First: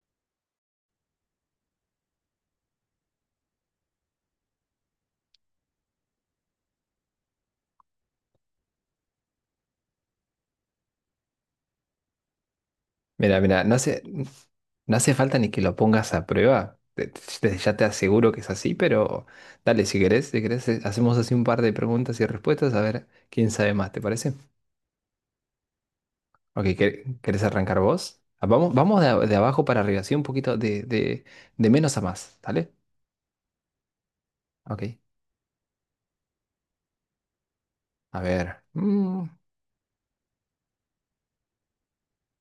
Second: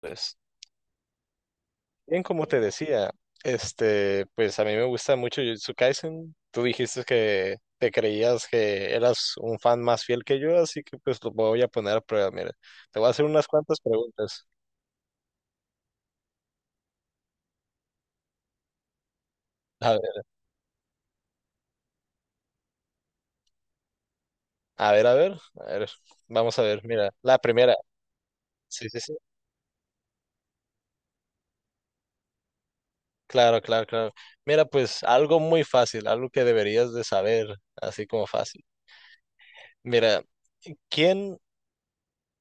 Pues, bien, como te decía, pues a mí me gusta mucho Jujutsu Kaisen. Tú dijiste que te creías que eras un fan más fiel que yo, así que pues lo voy a poner a prueba. Mira, te voy a hacer Mira, unas mira, cuantas preguntas. no hace falta ni que lo pongas a prueba. Ya te aseguro que es así, pero dale, A si ver, querés, si querés, hacemos así un par de preguntas y respuestas a ver quién sabe más, ¿te parece? a ver, a ver, a ver, vamos a Ok, ver, mira, la ¿querés primera. arrancar vos? Vamos, Sí, sí, sí. De abajo para arriba, así un poquito de menos a más, ¿dale? Claro, claro, claro. Mira, Ok, pues algo muy fácil, algo que deberías de saber, así a como ver. fácil. Mira, ¿quién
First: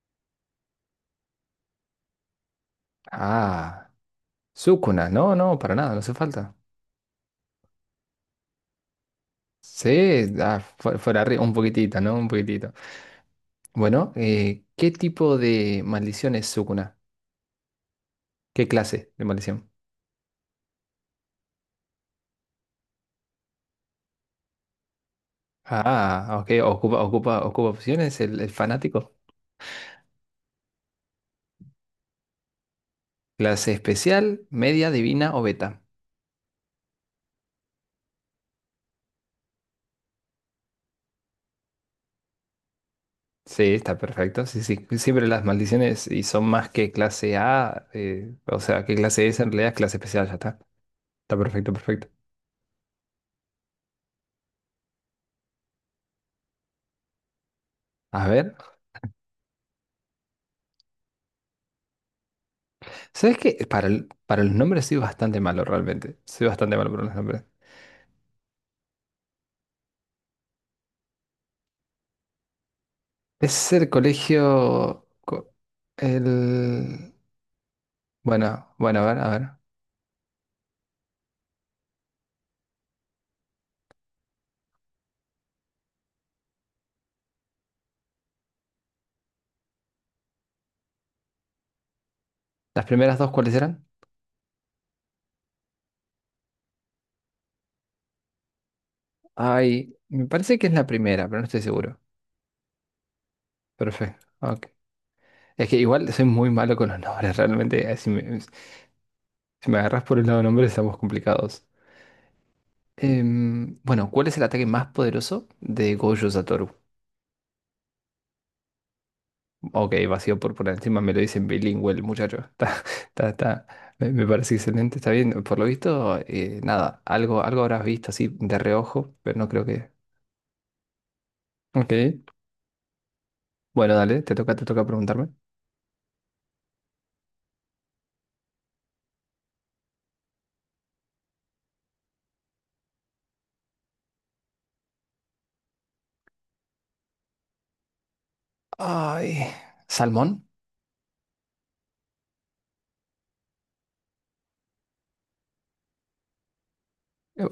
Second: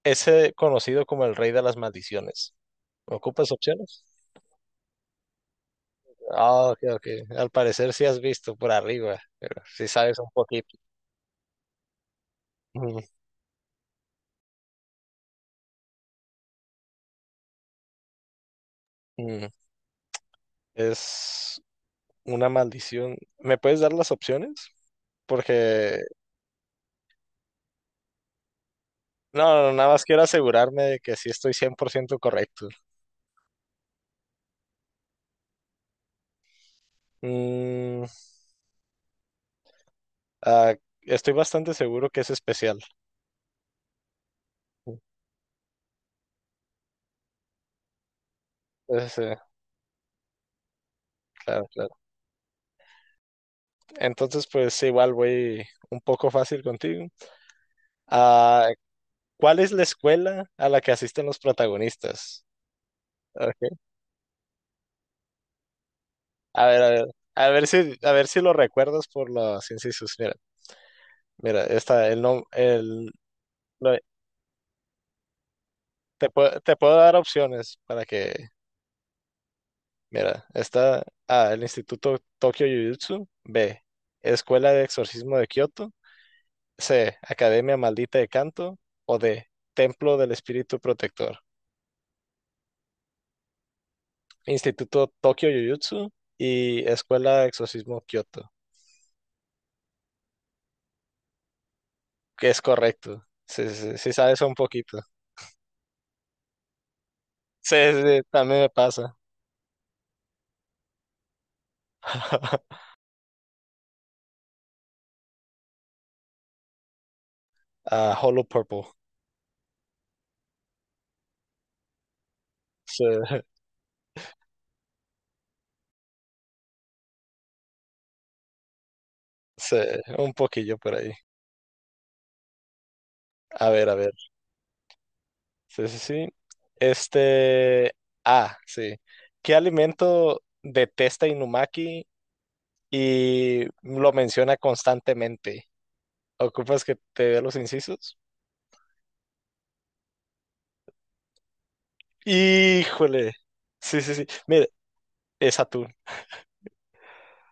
es conocido como el rey de las maldiciones? ¿Ocupas ah, opciones? Sukuna, no, no, para nada, no hace falta. Ah, ok, ok. Al parecer sí has visto por arriba, pero sí sabes Sí, un poquito. Fuera arriba, un poquitito, ¿no? Un poquitito. Ujú, Bueno, ¿qué tipo de maldición es Sukuna? ¿Qué clase de ujú. maldición? Es una maldición. ¿Me puedes dar las opciones? Porque, Ok, ocupa opciones el fanático. no, no, nada más quiero asegurarme de que sí estoy 100% correcto. Clase especial, media, divina o beta. Mm, ah, Estoy bastante seguro que es especial. Sí, está perfecto. Sí, sí. Siempre las maldiciones y son más que clase A, o sea, que Entonces, clase eh, S en realidad es clase especial, ya está. Está claro, perfecto, claro. perfecto. Entonces, pues igual voy un poco fácil contigo. A ver, Ah, ¿cuál es la escuela a la que asisten los protagonistas? ¿sabes Ok, qué? Para los nombres soy bastante malo realmente. Soy a bastante ver, a malo para ver, los nombres. A ver si lo recuerdas por los incisos. Mira, mira, está el no, el, Es el lo- colegio. Te puedo El. dar opciones para que, Bueno, bueno, a ver, a ver. mira, está A, el Instituto Tokyo Jujutsu, B, Escuela de Exorcismo de Kioto, C, Academia Maldita de Canto, o D, Templo del Espíritu Protector, ¿Las primeras dos cuáles eran? Instituto Tokyo Jujutsu y Escuela de Exorcismo Kioto, Ay, me parece que es la primera, pero no estoy seguro. que es correcto. Sí, sí, sí, sí Perfecto. sabes un Ok. poquito. Es que igual soy muy malo con los nombres, Sí, realmente. Sí, sí, también me pasa. Si me agarras por el lado de nombres, estamos complicados. Bueno, ¿cuál es el ataque más poderoso de Gojo Satoru? A Hollow Purple. Ok, vacío por encima, me lo dicen bilingüe el muchacho. Sí, está. Me parece excelente, está bien. Por lo visto, nada, algo, algo habrás visto así de reojo, pero no creo sí, que. un poquillo por ahí. Ok. A ver, a Bueno, ver. dale, te toca preguntarme. Sí, sí, sí. Este. Ah, sí. ¿Qué alimento detesta Inumaki y lo menciona constantemente? ¿Ocupas que te dé los incisos? Ay, ¿salmón? Híjole. Sí, sí, sí. Mire, es atún.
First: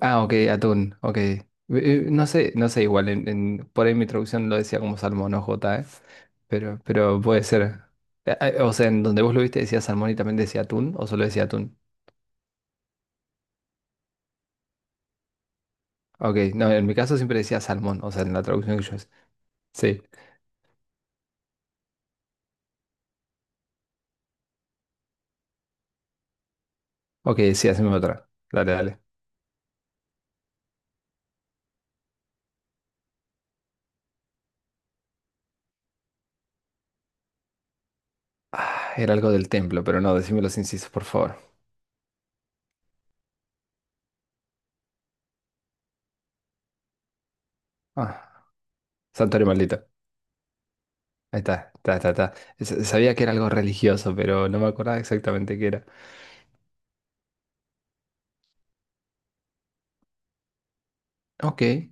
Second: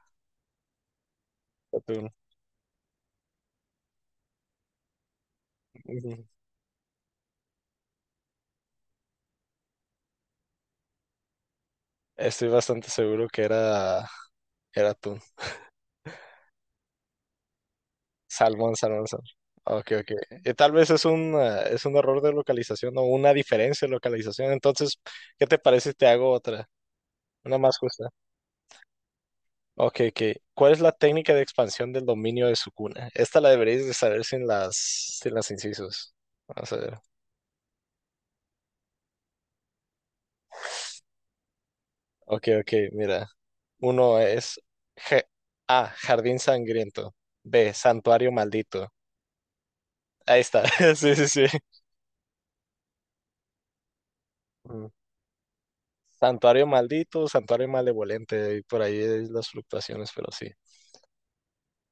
Ah, ok, atún, ok. Atún. No sé, no sé, por ahí mi traducción lo decía como salmón o jota, ¿eh? Ujú. Pero puede ser. O sea, en donde vos lo viste decía salmón y también decía atún, o solo decía atún. Estoy bastante seguro que era, era atún. Ok, no, en mi caso siempre decía salmón, o sea, en la Salmón, traducción que yo salmón, hice. salmón. Ok, Sí. ok. Tal vez es un error de localización o una diferencia de localización. Entonces, ¿qué te parece si te hago otra? Ok, Una sí, más haceme justa. otra. Dale, dale. Ok, ok. ¿Cuál es la técnica de expansión del dominio de su cuna? Esta la deberías de saber sin las incisos. Vamos a ver. Ah, era algo del templo, pero no, decime los incisos, por favor. Ok, ok, mira. Uno es G- A, jardín sangriento. B, santuario Ah, maldito. santuario maldito. Ahí está. Sí, sí, Ahí sí. está, está. S- Sabía que era algo religioso, pero no me acordaba exactamente qué era. Santuario maldito, santuario malevolente, y por ahí es las fluctuaciones, pero sí. Ok.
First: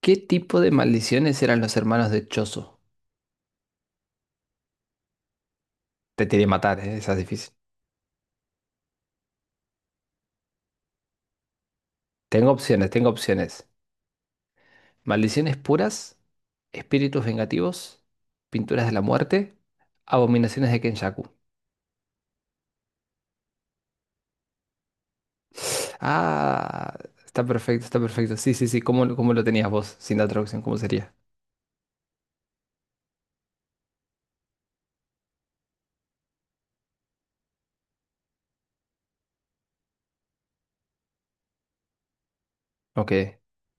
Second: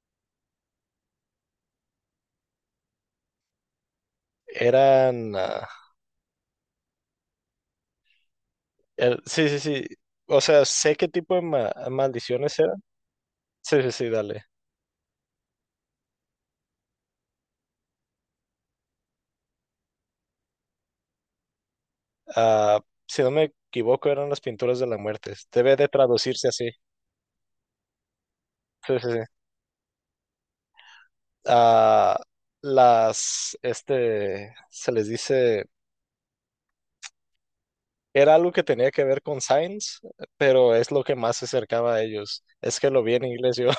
¿Qué tipo de maldiciones eran los hermanos de Chozo? Eran, ah, Te tiré matar, ¿eh? Esa es difícil. Sí, sí, sí. O sea, sé qué tipo de Tengo maldiciones eran. opciones, tengo opciones. Sí, sí, sí, dale. Maldiciones puras, espíritus vengativos, pinturas de la muerte, abominaciones de Kenjaku. Ah, si no me equivoco, eran las pinturas de la muerte. Debe de traducirse así. Ah, está perfecto, está perfecto. Sí, sí, sí. Sí, sí, ¿Cómo, sí. cómo lo tenías vos sin la traducción? ¿Cómo sería? Ah, se les dice, era algo que tenía que ver con Signs, pero es lo que más se acercaba a ellos. Es que lo Ok. vi en inglés yo.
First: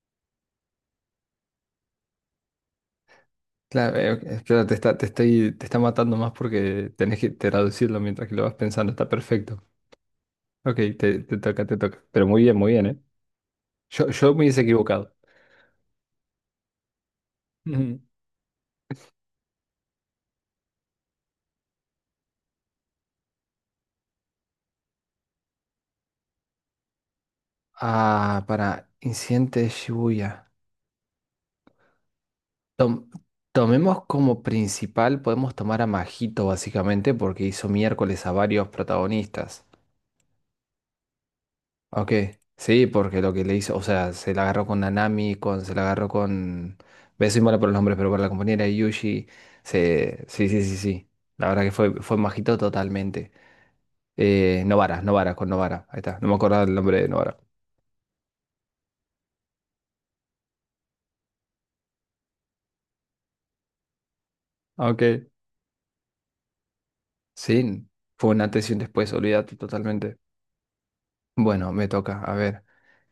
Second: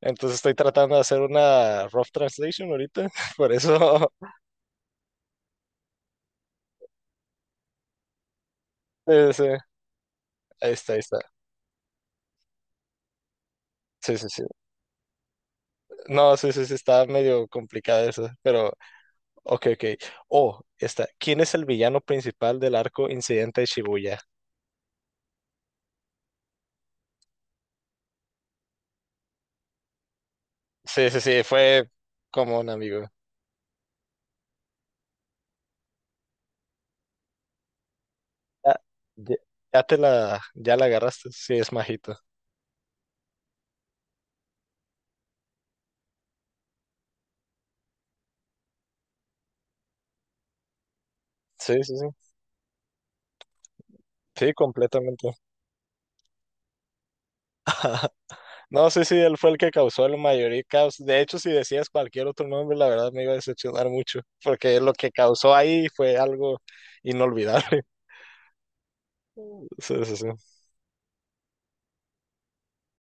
Entonces estoy tratando de hacer una rough translation ahorita, por Claro, eso, ok, claro, te está matando más porque tenés que traducirlo mientras que lo vas pensando. Está sí, sí, perfecto. ahí Ok, está, ahí está. Te toca, te toca. Pero muy bien, ¿eh? Yo, Sí, sí, yo me sí. hubiese equivocado. No, sí, sí, sí, está medio complicada eso, pero, ok, ok. Oh, está. ¿Quién es el villano principal del arco Incidente de Shibuya? Ah, para Incidente de Shibuya. Sí, sí, sí, fue como un amigo. Tom- Tomemos como principal, podemos tomar a Majito básicamente porque hizo miércoles a varios Ya, ya- protagonistas. ya te la, ya la agarraste, sí, es Ok, majito. sí, porque lo que le hizo, o sea, se la agarró con Nanami, con, se la agarró con... ve, soy malo por los nombres, pero por la compañera de Yuji. Se, sí, sí, sí, sí. La verdad que Sí, sí, sí, fue Majito totalmente. sí, Novara, Novara, completamente. con Novara. Ahí está, no me acordaba el nombre de Novara. No, sí, sí, él fue el que causó el mayor caos. De hecho, si decías cualquier otro nombre, la verdad me iba a decepcionar mucho, porque lo que Ok. causó ahí fue algo inolvidable. Sí, fue un antes y un después, olvídate Sí, sí, totalmente. sí. Bueno, me toca. A ver.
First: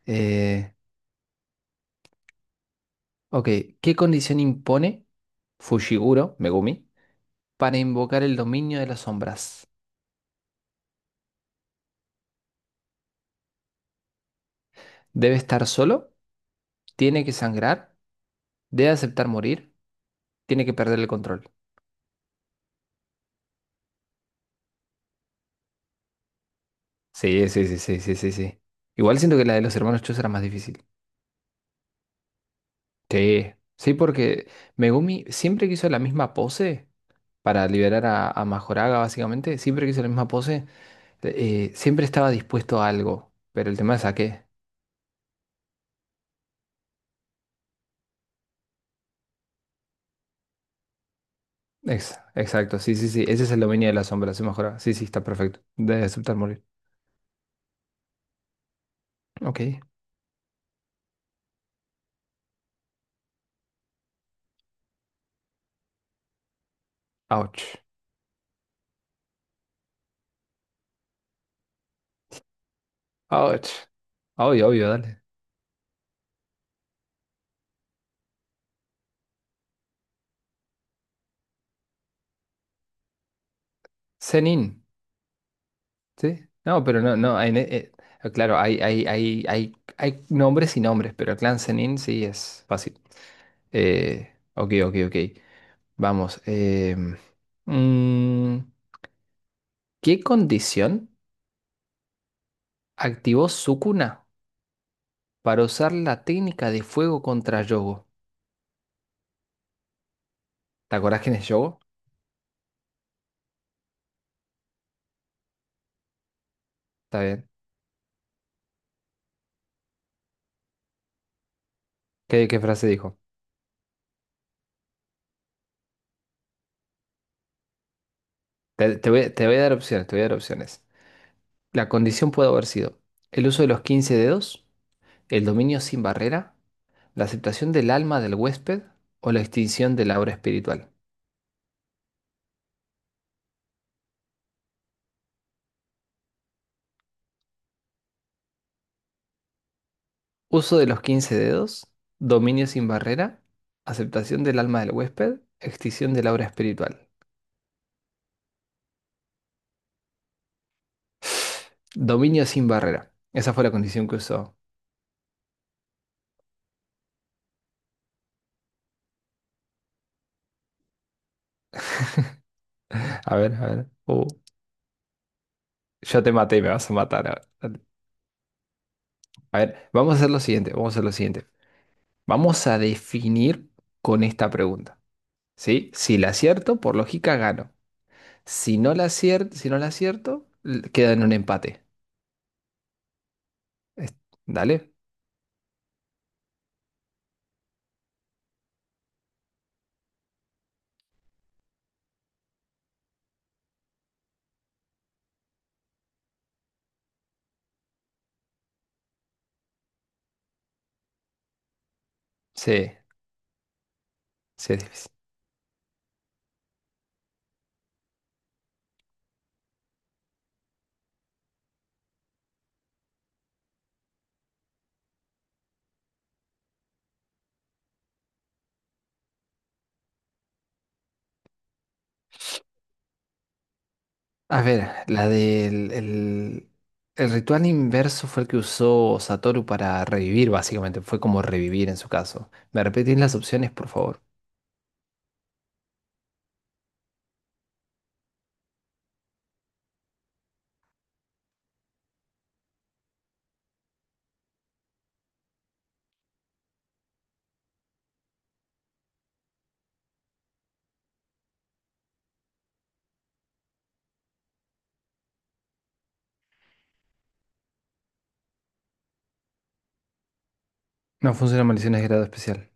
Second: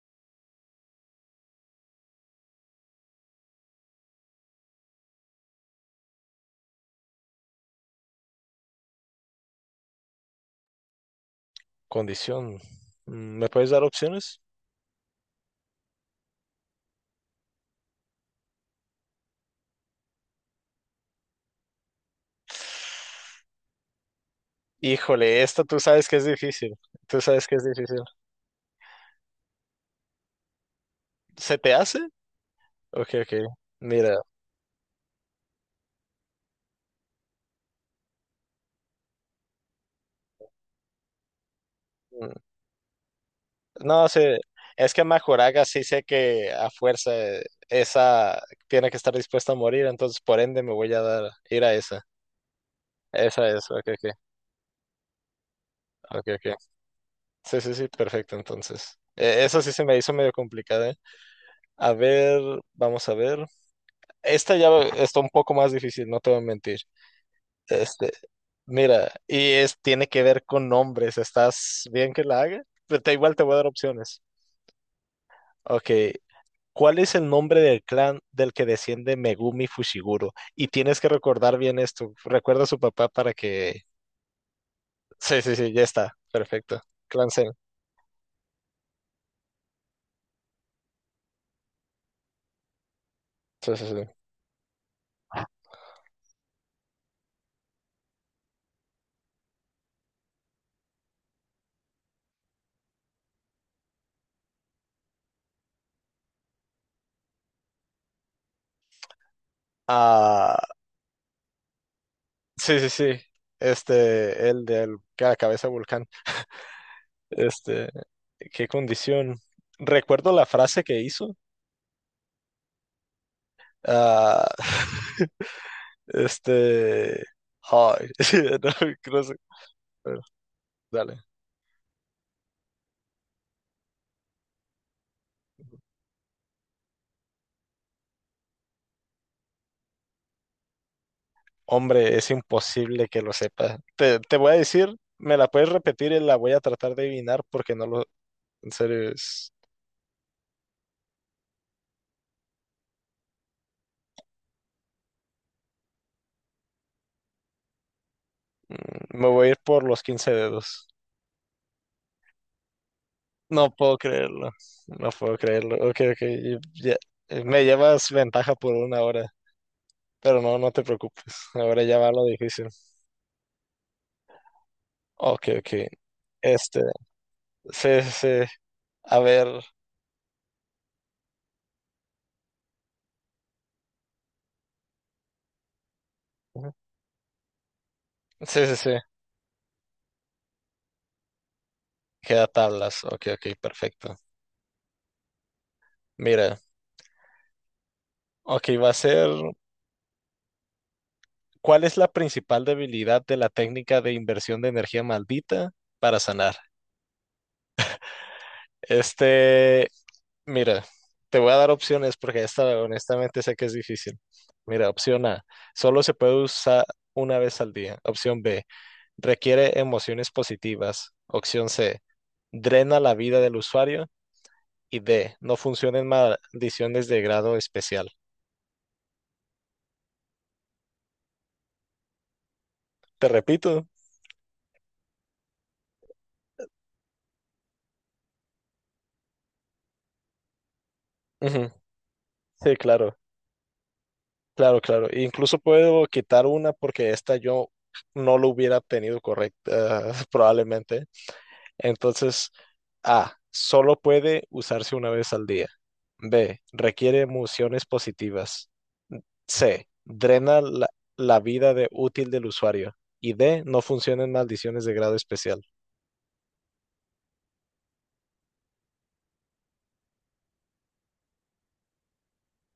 eh, ok, ¿Qué condición impone Fushiguro, Megumi, para invocar el dominio de las sombras? Condición. ¿Me puedes dar opciones? ¿Debe estar solo? ¿Tiene que sangrar? ¿Debe aceptar morir? ¿Tiene que perder el control? Híjole, esta tú sabes que es difícil. Tú sabes Sí, que es sí, sí, sí, difícil. sí, sí, sí. Igual siento que la de los hermanos Chus era más difícil. ¿Se te hace? Ok, ok. Sí. Sí, Mira. porque Megumi siempre que hizo la misma pose para liberar a Majoraga, básicamente. Siempre que hizo la misma pose, siempre estaba mm, dispuesto a algo. Pero el tema es No, a sé, qué. es que Majoraga sí sé que a fuerza esa tiene que estar dispuesta a morir, entonces por ende me voy a ir a esa. Exacto, sí, sí, sí. Ese Esa es el es, ok, dominio de la ok. sombra, se mejora. Sí, sí, está perfecto. Debe Ok, aceptar ok. morir. Sí, sí, sí, perfecto, entonces. Ok. Esa sí se me hizo medio complicada, ¿eh? A ver, vamos a ver. Esta ya está un poco más difícil, no te voy a mentir. Ouch. Este, mira, y es, tiene que ver con nombres. ¿Estás bien que la haga? Igual te voy a dar Ouch. opciones. Obvio, obvio, dale. Ok. ¿Cuál es el nombre del clan del que desciende Megumi Fushiguro? Y tienes que recordar bien esto. Recuerda a su papá para que... Zenin, Sí, sí, sí, ya está. ¿sí? Perfecto. No, pero no, Clan no. sen. Claro, hay nombres y nombres, pero el clan Zenin sí es fácil. Sí, sí, sí. Ok, ok, ok. Vamos. Mm, ¿Qué condición activó Sukuna para usar la técnica de fuego contra Yogo? Ah, ¿Te acordás quién es Yogo? sí, sí, sí. Este, el del que la cabeza de volcán. Está bien. Este, qué condición. Recuerdo la frase que hizo. ¿Qué, qué frase dijo? Ah, este, ay, no, no sé. Te voy a dar opciones, te voy Bueno, a dar opciones. dale. La condición puede haber sido el uso de los 15 dedos, el dominio sin barrera, la aceptación del alma del huésped o la extinción de la obra espiritual. Hombre, es imposible que lo sepa. Te voy a decir, me la puedes repetir y la voy a tratar de adivinar porque no lo, en serio, es- Uso de los 15 dedos, dominio sin barrera, aceptación del alma del huésped, extinción de la obra espiritual. mm, me voy a ir por los 15 dedos. Dominio sin barrera. Esa fue No la puedo condición que creerlo, usó. no puedo creerlo. Ok, ok, y ya, me llevas ventaja por 1 hora. Pero no, no te preocupes. Ahora ya va lo difícil. A ver, a ver. Ok, ok. Yo te maté y me Este, vas a matar. A ver, sí, sí. Sí. A a ver. ver, vamos a hacer lo siguiente. Vamos a definir con esta pregunta, ¿sí? Si la Ujú. acierto, por lógica gano. Sí, sí, sí. Si no la acierto, l- queda en un empate. Queda tablas. Ok, ok, Es- perfecto. ¿Dale? Mira, ok, va a ser. ¿Cuál es la principal debilidad de la técnica de inversión de energía maldita para sanar? Este, mira, te voy a dar opciones porque esta Sí, honestamente sé que es difícil. sí, es Mira, difícil. opción A, solo se puede usar una vez al día. Opción B. Requiere emociones positivas. Opción C. Drena la vida del usuario. Y D. No funciona en maldiciones de grado especial. Te repito. A ver, el ritual inverso fue el que usó Satoru para revivir, básicamente. Fue como Ujú, revivir en su caso. sí, ¿Me claro, repetís las opciones, por favor? claro, claro. Incluso puedo quitar una porque esta yo no lo hubiera obtenido correcta, probablemente. Entonces, A. Solo puede usarse una vez al día. B. Requiere emociones positivas. C. La vida de útil del usuario. Y D. No funcionan maldiciones de grado especial. No funciona maldiciones de grado especial.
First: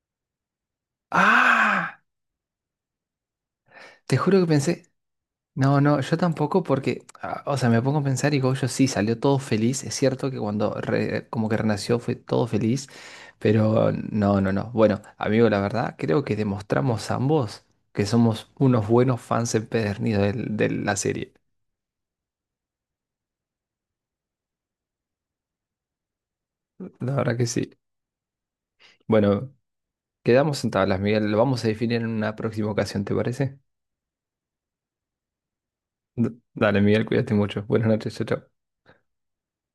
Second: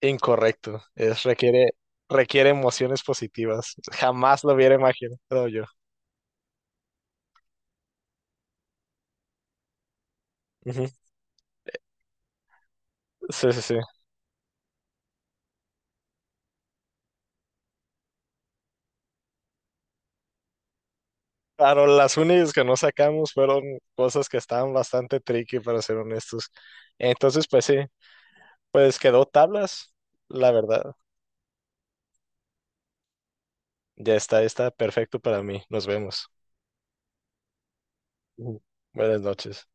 Incorrecto. ¡Ah! Requiere emociones positivas. Te juro Jamás que lo hubiera pensé. imaginado yo. No, no, yo tampoco porque, ah, o sea, me pongo a pensar y Gojo sí salió todo feliz. Es cierto que cuando Ujú. Como que renació fue todo feliz, Sí, sí, sí. pero no, no, no. Bueno, amigo, la verdad, creo que demostramos ambos que somos unos buenos fans empedernidos de la serie. Claro, las únicas que no sacamos fueron cosas que estaban bastante tricky, para ser honestos. La verdad que Entonces, pues sí. sí, pues quedó Bueno, tablas. La quedamos en verdad, tablas, Miguel. Lo vamos a definir en una próxima ocasión, ¿te parece? ya está, está perfecto para mí. Nos vemos. D- dale, Miguel, cuídate mucho. Buenas noches, chao, chao. Ujú. Buenas noches.